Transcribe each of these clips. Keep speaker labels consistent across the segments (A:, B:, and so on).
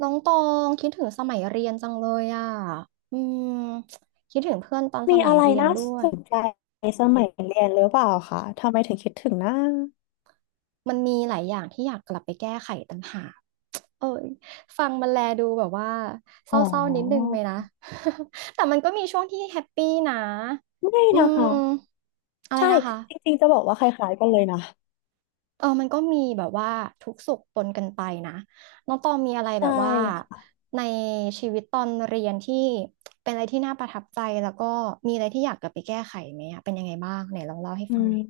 A: น้องตองคิดถึงสมัยเรียนจังเลยอ่ะอืมคิดถึงเพื่อนตอนส
B: มี
A: มัย
B: อะไร
A: เรียน
B: น่า
A: ด้ว
B: ส
A: ย
B: นใจสมัยเรียนหรือเปล่าคะทำไมถึงคิดถึงนะ
A: มันมีหลายอย่างที่อยากกลับไปแก้ไขต่างหากเอ้ยฟังมันแลดูแบบว่าเศ
B: อ๋อ
A: ร้าๆนิดนึงไหมนะ แต่มันก็มีช่วงที่แฮปปี้นะ
B: ไม่
A: อื
B: นะ
A: ม
B: คะ
A: อะไร
B: ใช่
A: นะคะ
B: จริงๆจะบอกว่าคล้ายๆกันเลยนะ
A: เออมันก็มีแบบว่าทุกข์สุขปนกันไปนะน้องตองมีอะไรแบ
B: ใช่
A: บว่า
B: ค่ะ
A: ในชีวิตตอนเรียนที่เป็นอะไรที่น่าประทับใจแล้วก็มีอะไรที่อยากกลับไปแก้ไขไหมอะเป็นยังไงบ้างไหนลองเล่าให้
B: อื
A: ฟัง
B: ม
A: หน่อย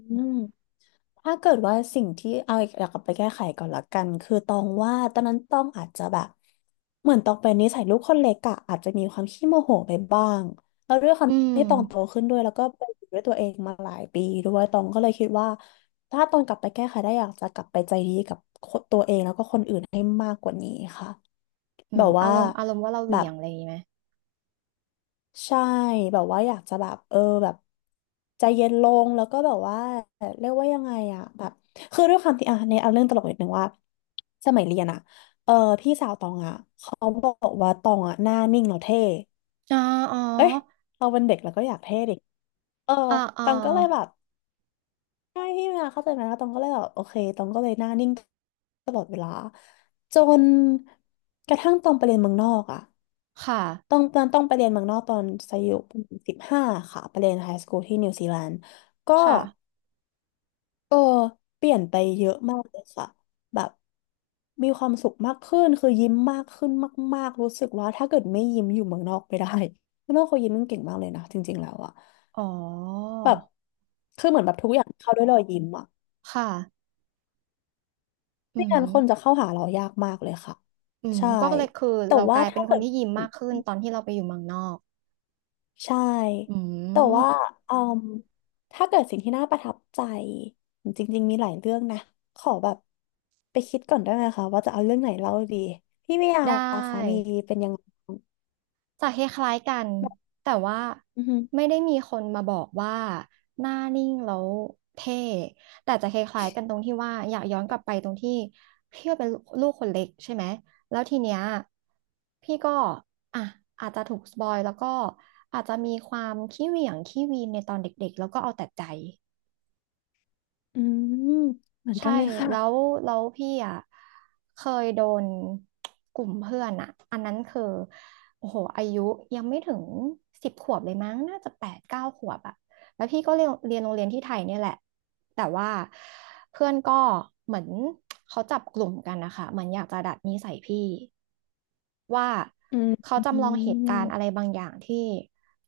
B: ถ้าเกิดว่าสิ่งที่เอาอีกากกลับไปแก้ไขก่อนละกันคือตองว่าตอนนั้นตองอาจจะแบบเหมือนตองเป็นนิสัยลูกคนเล็กอะอาจจะมีความขี้โมโหไปบ้างแล้วด้วยความ
A: อืม
B: ที่ตองโตขึ้นด้วยแล้วก็ไปอยู่ด้วยตัวเองมาหลายปีด้วยตองก็เลยคิดว่าถ้าตองกลับไปแก้ไขได้อยากจะกลับไปใจดีกับคนตัวเองแล้วก็คนอื่นให้มากกว่านี้ค่ะแบบ
A: อา
B: ว่า
A: รมณ์อารมณ์ว่าเราเห
B: แบ
A: วี่ย
B: บ
A: งอะไรอย่างงี้ไหม
B: ใช่แบบว่าอยากจะแบบแบบใจเย็นลงแล้วก็แบบว่าเรียกว่ายังไงอะแบบคือด้วยความที่อ่ะในเอาเรื่องตลกนิดนึงว่าสมัยเรียนอะเออพี่สาวตองอะเขาบอกว่าตองอะหน้านิ่งแล้วเท่
A: อ๋ออ๋อ
B: เอ้ยเราเป็นเด็กแล้วก็อยากเท่ดิเออ
A: อ่าอ่า
B: ตองก็เลยแบบใช่พี่มาเข้าใจไหมแล้วตองก็เลยแบบโอเคตองก็เลยหน้านิ่งตลอดเวลาจนกระทั่งตองไปเรียนเมืองนอกอะ
A: ค่ะ
B: ต้องตอนต้องไปเรียนเมืองนอกตอนอายุสิบห้าค่ะไปเรียนไฮสคูลที่นิวซีแลนด์ก็
A: ค่ะ
B: เออเปลี่ยนไปเยอะมากเลยค่ะแบบมีความสุขมากขึ้นคือยิ้มมากขึ้นมากๆรู้สึกว่าถ้าเกิดไม่ยิ้มอยู่เมืองนอกไม่ได้ เมืองนอกเขายิ้มกันเก่งมากเลยนะจริงๆแล้วอะ
A: อ๋อ
B: แบบคือเหมือนแบบทุกอย่างเข้าด้วยรอยยิ้มอะ
A: ค่ะอื
B: ไม่
A: ม
B: งั้นคนจะเข้าหาเรายากมากเลยค่ะ
A: อืม
B: ใช่
A: ก็เลยคือ
B: แต่
A: เราก
B: ว่า
A: ลายเป็
B: ถ้า
A: นค
B: เกิ
A: น
B: ด
A: ที่ยิ้มมากขึ้นตอนที่เราไปอยู่เมืองนอก
B: ใช่
A: อื
B: แต่
A: ม
B: ว่าเอ่ืมถ้าเกิดสิ่งที่น่าประทับใจจริงๆ มีหลายเรื่องนะขอแบบไปคิดก่อนได้ไหมคะว่าจะเอาเรื่องไหนเล่าดีพี่เมียา
A: ได้
B: ล่ะคะมีเป็นยังไงบ้าง
A: จะคล้ายๆกัน
B: แบบ
A: แต่ว่า
B: อือหือ
A: ไม่ได้มีคนมาบอกว่าหน้านิ่งแล้วเท่แต่จะคล้ายๆกันตรงที่ว่าอยากย้อนกลับไปตรงที่พี่ก็เป็นลูกคนเล็กใช่ไหมแล้วทีเนี้ยพี่ก็อ่ะอาจจะถูกสปอยแล้วก็อาจจะมีความขี้เหวี่ยงขี้วีนในตอนเด็กๆแล้วก็เอาแต่ใจ
B: อืมเหมือน
A: ใช่
B: กันเลยค่ะ
A: แล้วแล้วพี่อ่ะเคยโดนกลุ่มเพื่อนอ่ะอันนั้นคือโอ้โหอายุยังไม่ถึง10 ขวบเลยมั้งน่าจะ8-9 ขวบอ่ะแล้วพี่ก็เรียนโรงเรียนที่ไทยเนี่ยแหละแต่ว่าเพื่อนก็เหมือนเขาจับกลุ่มกันนะคะเหมือนอยากจะดัดนิสัยพี่ว่า
B: อืม
A: เขา
B: อื
A: จำลองเหตุการณ์อะไร
B: ม
A: บางอย่างที่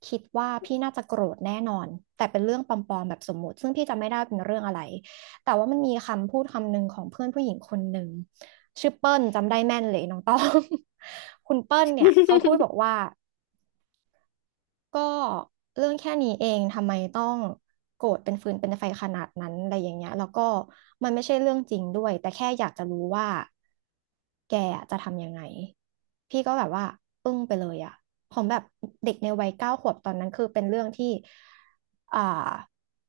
A: คิดว่าพี่น่าจะโกรธแน่นอนแต่เป็นเรื่องปลอมๆแบบสมมุติซึ่งพี่จำไม่ได้เป็นเรื่องอะไร แต่ว่ามันมีคำพูดคำหนึ่งของเพื่อนผู้หญิงคนหนึ่งชื่อเปิ้ลจำได้แม่นเลยน้องต้อง คุณเปิ้ลเนี่ยเขาพูดบอกว่าก็เรื่องแค่นี้เองทำไมต้องโกรธเป็นฟืนเป็นไฟขนาดนั้นอะไรอย่างเงี้ยแล้วก็มันไม่ใช่เรื่องจริงด้วยแต่แค่อยากจะรู้ว่าแกอะจะทำยังไงพี่ก็แบบว่าอึ้งไปเลยอะผมแบบเด็กในวัยเก้าขวบตอนนั้นคือเป็นเรื่องที่ อ่า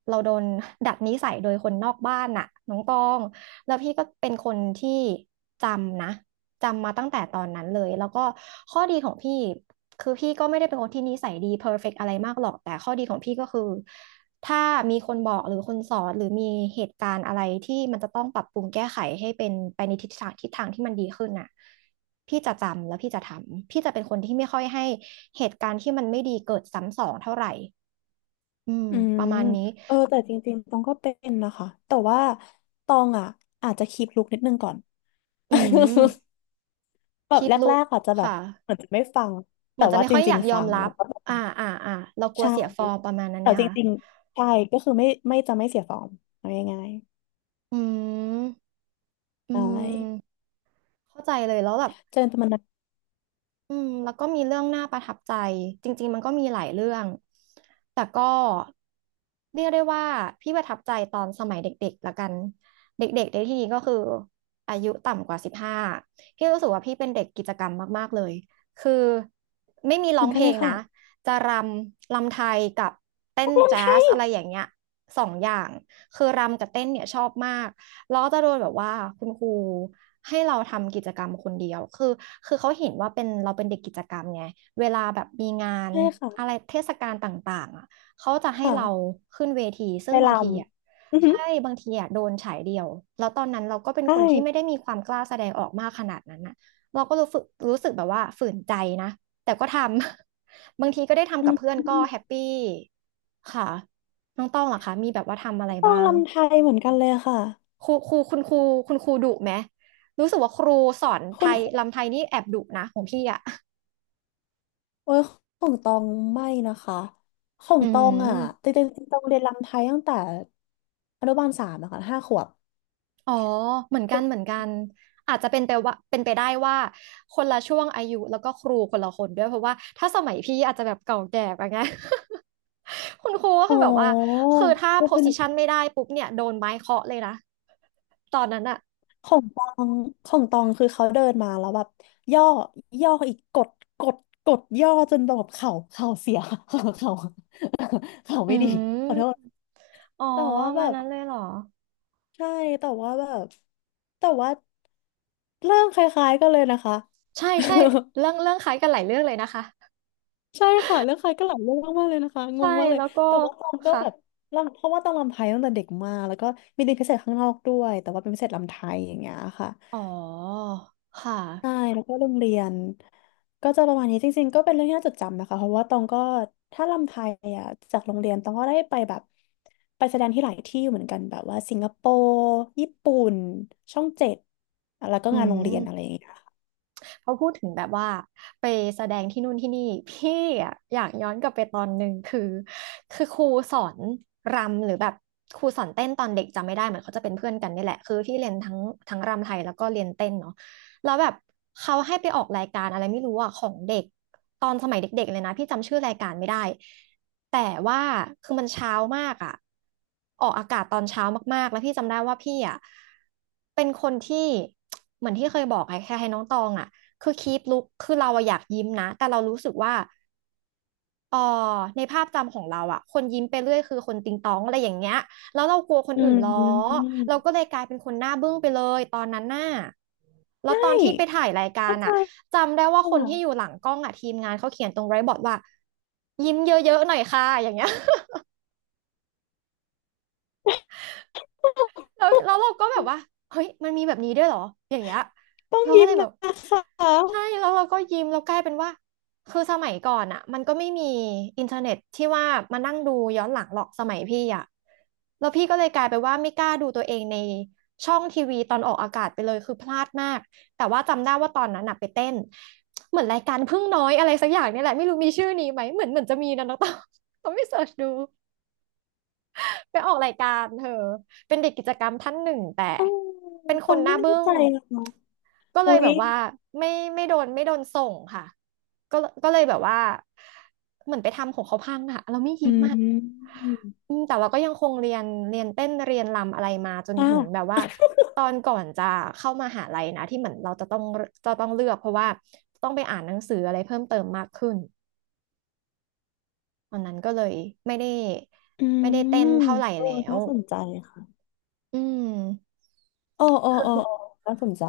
A: เราโดนดัดนิสัยโดยคนนอกบ้านน่ะน้องตองแล้วพี่ก็เป็นคนที่จำนะจำมาตั้งแต่ตอนนั้นเลยแล้วก็ข้อดีของพี่คือพี่ก็ไม่ได้เป็นคนที่นิสัยดีเพอร ER ฟกต์อะไรมากหรอกแต่ข้อดีของพี่ก็คือถ้ามีคนบอกหรือคนสอนหรือมีเหตุการณ์อะไรที่มันจะต้องปรับปรุงแก้ไขให้เป็นไปในทิศทางที่มันดีขึ้นน่ะพี่จะจำแล้วพี่จะทำพี่จะเป็นคนที่ไม่ค่อยให้เหตุการณ์ที่มันไม่ดีเกิดซ้ำสองเท่าไหร่ อืม
B: อื
A: ป
B: ม
A: ระมาณนี้
B: เออแต่จริงๆตองก็เป็นนะคะ แต่ว่าตองอ่ะอาจจะคีปลุกนิดนึงก่อน
A: อื ม
B: แบบ
A: คีป
B: แร
A: ลุก
B: กๆอาจจะแบบ
A: ค่ะ
B: เหมือนจะไม่ฟัง
A: เหมื
B: แต่
A: อนจะ
B: ว่า
A: ไม่
B: จ
A: ค่อยอ
B: ริง
A: ยาก
B: ๆ
A: ย
B: ฟั
A: อม
B: ง
A: รั
B: แล้
A: บ
B: วก็
A: อ่า อ่า อ่าเรากลัว
B: ใช่
A: เสียฟอร์มประมาณนั้น
B: แต่
A: ไหม
B: จ
A: คะ
B: ริงๆใช่ก็คือไม่ไม่จะไม่เสียฟอร์มเอาง่าย
A: อืม
B: ๆ
A: อื
B: ใช่
A: ม เข้าใจเลยแล้วแบบ
B: เจอกันมันนั้น
A: อืมแล้วก็มีเรื่องน่าประทับใจจริงๆมันก็มีหลายเรื่องแต่ก็เรียกได้ว่าพี่ประทับใจตอนสมัยเด็กๆละกันเด็กๆในที่นี้ก็คืออายุต่ำกว่า15พี่รู้สึกว่าพี่เป็นเด็กกิจกรรมมากๆเลยคือไม่มี
B: เห
A: ร้อ
B: มือ
A: ง
B: น
A: เพ
B: กัน
A: ล
B: เล
A: ง
B: ยค่ะ
A: นะจะรำรำไทยกับเต้
B: นั
A: น
B: กรำ
A: แจ๊
B: ไท
A: ส
B: ย
A: อะไรอย่างเงี้ยสองอย่างคือรำกับเต้นเนี่ยชอบมาก เราก็จะโดนแบบว่าคุณครูให้เราทำกิจกรรมคนเดียวคือคือเขาเห็นว่าเป็นเราเป็นเด็กกิจกรรมไงเวลาแบบมีงาน
B: ใช่
A: อะไร
B: ค่ะ
A: เทศกาลต่างๆอ่ะเขาจะ
B: ค
A: ให้เรา
B: ่ะ
A: ขึ้นเวทีซึ่
B: ไป
A: ง
B: ล
A: บางทีอ่ะ
B: ำอือหื
A: ใช่
B: อ
A: บางทีอ่ะโดนฉายเดียวแล้วตอนนั้นเราก็เป็น
B: ใช่
A: คนที่ไม่ได้มีความกล้าแสดงออกมากขนาดนั้นอ่ะเราก็รู้สึกแบบว่าฝืนใจนะแต่ก็ทำ บางทีก็ได้ทำ
B: อื
A: กับเพื่อน
B: ม
A: ก็แฮปปี้ค่ะน้องต้องเหรอคะมีแบบว่าทำอะไร
B: ตอ
A: บ้า
B: ง
A: ง
B: ลำไทยเหมือนกันเลยค่ะ
A: ครูครูคุณครูคุณครูดุไหมรู้สึกว่าครูสอนไท
B: คุณ
A: ย
B: ครู
A: ลำไทยนี่แอบดุนะของพี่อ่ะ
B: โอ้ยของตองไม่นะคะขอ ง
A: อื
B: ตองอ่ะ
A: ม
B: จริงๆตองเรียนลำไทยตั้งแต่อนุบาลสามอะค่ะ5 ขวบ
A: อ๋อเหมือนกันเหมือนกันอาจจะเป็นไปว่าเป็นไปได้ว่าคนละช่วงอายุแล้วก็ครูคนละคนด้วยเพราะว่าถ้าสมัยพี่อาจจะแบบเก่าแก่ไปไง คุณครูก็
B: อ๋
A: คือแบบว่า
B: อ
A: คือถ้า
B: ก็
A: โพ
B: เป็น
A: สิชันไม่ได้ปุ๊บเนี่ยโดนไม้เคาะเลยนะตอนนั้นอะ
B: ของตองของตองคือเขาเดินมาแล้วแบบย่อย่ออีกกดกดกดย่อจนแบบเข่าเข่าเสีย เข่าเข่าเข่า
A: อื
B: ไม่ดี
A: ม
B: ขอโทษ
A: อ๋อ
B: แต่ว่าแบ
A: มา
B: บ
A: นั้นเลยเหรอ
B: ใช่แต่ว่าแบบแต่ว่าเรื่องคล้ายๆกันเลยนะคะ
A: ใช่ ใช่เรื่องเรื่องคล้ายกันหลายเรื่องเลยนะคะ
B: ใช่ค่ะเรื่องคล้ายก็หลายเรื่องมากๆเลยนะคะง
A: ใช่
B: งมากเลย
A: แล้วก็
B: แต่ว่าตองก็
A: ค่ะ
B: แบบรำเพราะว่าตองรำไทยตั้งแต่เด็กมากแล้วก็มีเรียนพิเศษข้างนอกด้วยแต่ว่าเป็นพิเศษรำไทยอย่างเงี้ยค่ะ
A: อ๋อค่ะ
B: ใช่แล้วก็โรงเรียนก็จะประมาณนี้จริงๆก็เป็นเรื่องที่น่าจดจำนะคะเพราะว่าตองก็ถ้าลำไทยอ่ะจากโรงเรียนตองก็ได้ไปแบบไปแสดงที่หลายที่เหมือนกันแบบว่าสิงคโปร์ญี่ปุ่นช่อง 7แล้วก็
A: อื
B: งานโรงเรียนอะไรอ
A: ม
B: ย่างเงี้ยค่ะ
A: เขาพูดถึงแบบว่าไปแสดงที่นู่นที่นี่พี่อะอยากย้อนกลับไปตอนหนึ่งคือครูสอนรำหรือแบบครูสอนเต้นตอนเด็กจำไม่ได้เหมือนเขาจะเป็นเพื่อนกันนี่แหละคือพี่เรียนทั้งรำไทยแล้วก็เรียนเต้นเนาะแล้วแบบเขาให้ไปออกรายการอะไรไม่รู้อ่ะของเด็กตอนสมัยเด็กๆเลยนะพี่จำชื่อรายการไม่ได้แต่ว่าคือมันเช้ามากอ่ะออกอากาศตอนเช้ามากๆแล้วพี่จำได้ว่าพี่อ่ะเป็นคนที่ เหมือนที่เคยบอกไอ้แค่ให้น้องตองอ่ะ คือคีปลุกคือเราอะอยากยิ้มนะแต่เรารู้สึกว่าอ๋อในภาพจำของเราอะคนยิ้มไปเรื่อยคือคนติงตองอะไรอย่างเงี้ยแล้วเรากลัวคน
B: อื
A: อื่นล้อ
B: ม
A: เราก็เลยกลายเป็นคนหน้าบึ้งไปเลยตอนนั้นน่ะแล้ว
B: ใช่
A: ตอนที่ไปถ่ายรายการ
B: เข้าใจ
A: อะจำได้ว่า
B: ค
A: คนที่อยู่
B: ่ะ
A: หลังกล้องอะทีมงานเขาเขียนตรงไรบอร์ดว่ายิ้มเยอะๆหน่อยค่ะอย่างเงี้ย แล้วเราก็แบบว่าเฮ้ยมันมีแบบนี้ด้วยเหรออย่างเงี้ย
B: ต้อง
A: เราก็
B: ยิ้
A: เล
B: ม
A: ยแบ
B: นะ
A: บ
B: คะ
A: ใช่แล้วเราก็ยิ้มแล้วกลายเป็นว่าคือสมัยก่อนอ่ะมันก็ไม่มีอินเทอร์เน็ตที่ว่ามานั่งดูย้อนหลังหรอกสมัยพี่อ่ะแล้วพี่ก็เลยกลายไปว่าไม่กล้าดูตัวเองในช่องทีวีตอนออกอากาศไปเลยคือพลาดมากแต่ว่าจำได้ว่าตอนนั้นน่ะไปเต้นเหมือนรายการพึ่งน้อยอะไรสักอย่างเนี่ยแหละไม่รู้มีชื่อนี้ไหมเหมือนจะมีนะน้องต้องต้องไปเสิร์ชดู ไปออกรายการเธอเป็นเด็กกิจกรรมท่านหนึ่งแต่
B: อ๋อ
A: เป็น
B: ต
A: ค
B: อ
A: น
B: ง
A: ห
B: ไม่
A: น้า
B: แน่
A: บึ้
B: ใจ
A: ง
B: เลยเนาะ
A: ก็เล
B: อุ๊
A: ยแบ
B: ย
A: บว่าไม่ไม่โดนส่งค่ะก็ก็เลยแบบว่าเหมือนไปทำของเขาพังอะเราไม่
B: อื
A: ยิ้มอะ
B: ม
A: อืมแต่เราก็ยังคงเรียนเต้นเรียนรำอะไรมาจนถึงแบ
B: อ่ะ
A: บว่าตอนก่อนจะเข้ามหาลัยนะที่เหมือนเราจะต้องเลือกเพราะว่าต้องไปอ่านหนังสืออะไรเพิ่มเติมมากขึ้นตอนนั้นก็เลยไม่ได้
B: อื
A: ไม่ได้เต้น
B: ม
A: เท่าไหร่
B: โอ้
A: แล้ว
B: น่าสนใจค่ะ
A: อืม
B: เออน่าสนใจ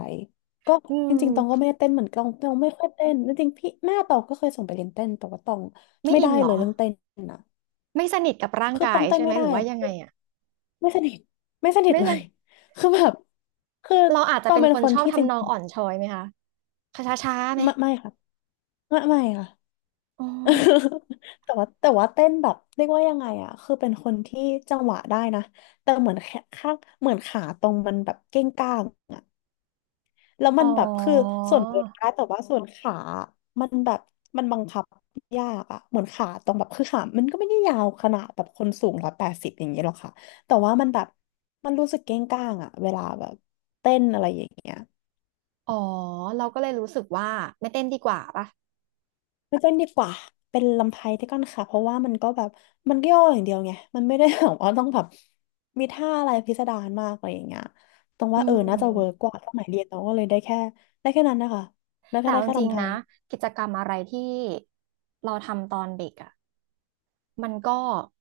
B: ก็
A: อื
B: จริงๆตองก็
A: ม
B: ไม่ได้เต้นเหมือนกันตองไม่ค่อยเต้นจริงๆพี่แม่ตองก็เคยส่งไปเรียนเต้นแต่ว่าตอง
A: ไม่
B: ไม่
A: อิ
B: ได้
A: นเหร
B: เล
A: อ
B: ยเรื่องเต้นนะ
A: ไม่สนิทกับร่าง
B: คือต
A: กา
B: อ
A: ย
B: งเต้น
A: ใช่ไห
B: ไม่
A: มห
B: ได้
A: รือว่ายังไง
B: อะ
A: อะ
B: ไม่สนิทไม่สนิท
A: ไม่
B: เล
A: ส
B: ย
A: นิท
B: คือแบบคือ
A: เราอาจ
B: ต
A: จะ
B: อง
A: เป็น
B: เป็น
A: คน
B: คน
A: ชอบ
B: ที่จริง
A: ทำนองอ่อนช้อยไหมคะช้าช้าๆไหม
B: ไม่ไม่ค่ะไม่ไม่ค่ะ
A: อ๋อ
B: แต่ว่าแต่ว่าเต้นแบบเรียกว่ายังไงอะคือเป็นคนที่จังหวะได้นะแต่เหมือนแค่ข้างเหมือนขาตรงมันแบบเก้งก้าง แล้ว
A: อ๋
B: มั
A: อ
B: นแบบคือส่วนเวนได้แต่ว่าส่วนขา มันแบบมันบังคับยากอะเหมือนขาตรงแบบคือขามันก็ไม่ได้ยาวขนาดแบบคนสูง180อย่างเงี้ยหรอกค่ะแต่ว่ามันแบบมันรู้สึกเก้งก้างอะเวลาแบบเต้นอะไรอย่างเงี้ย
A: อ๋อเราก็เลยรู้สึกว่าไม่เต้นดีกว่าป่ะ
B: ไม่เต้นดีกว่าเป็นลำไทยที่ก้อนค่ะเพราะว่ามันก็แบบมันย่ออย่างเดียวไงมันไม่ได้แบบว่าต้องแบบมีท่าอะไรพิสดารมากอะไรอย่างเงี้ยตรง
A: อื
B: ว่าน่าจะเวิร์ก
A: ม
B: กว่าสมัยเรียนเราก็เลยได้แค่ได้แค่นั้นนะคะแล้วก็
A: แต่
B: ได้
A: เอาจ
B: แค่
A: ริง
B: ลำไท
A: ๆนะ
B: ย
A: กิจกรรมอะไรที่เราทำตอนเด็กอะ มันก็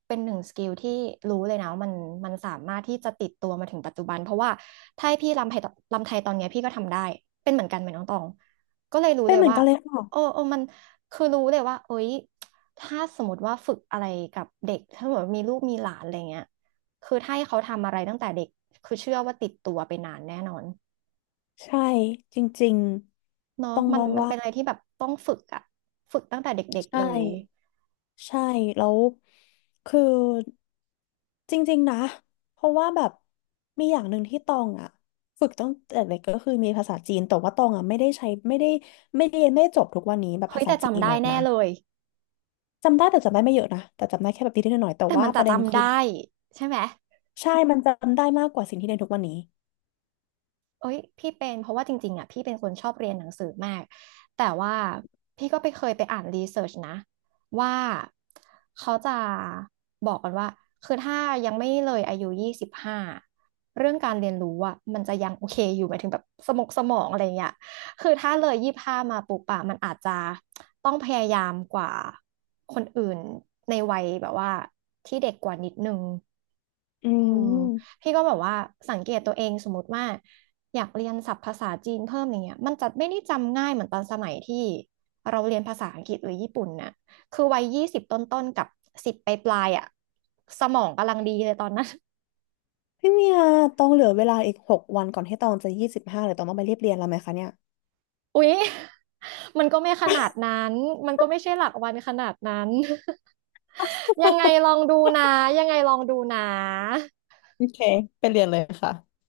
A: เป็นหนึ่งสกิลที่รู้เลยนะว่ามันสามารถที่จะติดตัวมาถึงปัจจุบันเพราะว่าถ้าให้พี่รำไทยรำไทยตอนเนี้ยพี่ก็ทำได้เป็นเหมือนกันไหมนน้องตองก็เลยรู้
B: เป็
A: เล
B: น
A: ย
B: เหมือน
A: ว่า
B: กันเลย
A: โอ้
B: ค่ะ
A: โอ้มันคือรู้เลยว่าเอ้ยถ้าสมมติว่าฝึกอะไรกับเด็กถ้าสมมติมีลูกมีหลานอะไรเงี้ยคือถ้าให้เขาทำอะไรตั้งแต่เด็กคือเชื่อว่าติดตัวไปนานแน่นอน
B: ใช่จริง
A: เนาะ
B: ๆต้อง
A: มั
B: ม
A: น
B: อง
A: มัน
B: ว่า
A: เป็นอะไรที่แบบต้องฝึกอะฝึกตั้งแต่เด็กๆเล
B: ใช่
A: ย
B: ใช่แล้วคือจริงๆนะเพราะว่าแบบมีอย่างหนึ่งที่ตองอ่ะฝึกตั้งแต่เด็กก็คือมีภาษาจีนแต่ว่าตองอ่ะไม่ได้ใช้ไม่ได้ไม่ได้เรียนไม่ได้จบทุกวันนี้แบบ
A: เฮ้
B: ภา
A: ย
B: ษา
A: แต่
B: จี
A: จำ
B: น
A: ได้
B: อะ
A: แน่
B: นะ
A: เลย
B: จำได้แต่จำได้ไม่เยอะนะแต่จำได้แค่แบบนิดๆหน่อยๆแต่
A: แต่
B: ว่า
A: มัน
B: ป
A: จะ
B: ระเด็น
A: จำ
B: คือ
A: ได้ใช่ไหม
B: ใช่มันจำได้มากกว่าสิ่งที่เรียนทุกวันนี้
A: เอ้ยพี่เป็นเพราะว่าจริงๆอ่ะพี่เป็นคนชอบเรียนหนังสือมากแต่ว่าพี่ก็ไปเคยไปอ่านรีเสิร์ชนะว่าเขาจะบอกกันว่าคือถ้ายังไม่เลยอายุยี่สิบห้าเรื่องการเรียนรู้อ่ะมันจะยังโอเคอยู่หมายถึงแบบสมองอะไรเงี้ยคือถ้าเลยยี่สิบห้ามาปุ๊บอะมันอาจจะต้องพยายามกว่าคนอื่นในวัยแบบว่าที่เด็กกว่านิดนึง
B: อื
A: อืม
B: ม
A: พี่ก็แบบว่าสังเกตตัวเองสมมติว่า อยากเรียนศัพท์ภาษาจีนเพิ่มอย่างเงี้ยมันจะไม่ได้จำง่ายเหมือนตอนสมัยที่เราเรียนภาษาอังกฤษหรือญี่ปุ่นน่ะคือวัยยี่สิบต้นๆกับสิบปลายๆอ่ะสมองกำลังดีเลยตอนนั้น
B: พี่เมียต้องเหลือเวลาอีก6 วันก่อนที่ตองจะ25หรือตองต้องไปรีบเรียนแล้วไหมคะเนี่ย
A: อุ๊ยมันก็ไม่ขนาดนั้นมันก็ไม่ใช่หลักวันขนาดนั้น ยังไงลองดูนะยังไงลองดูนะ
B: โอเคไปเรียนเลยค่ะ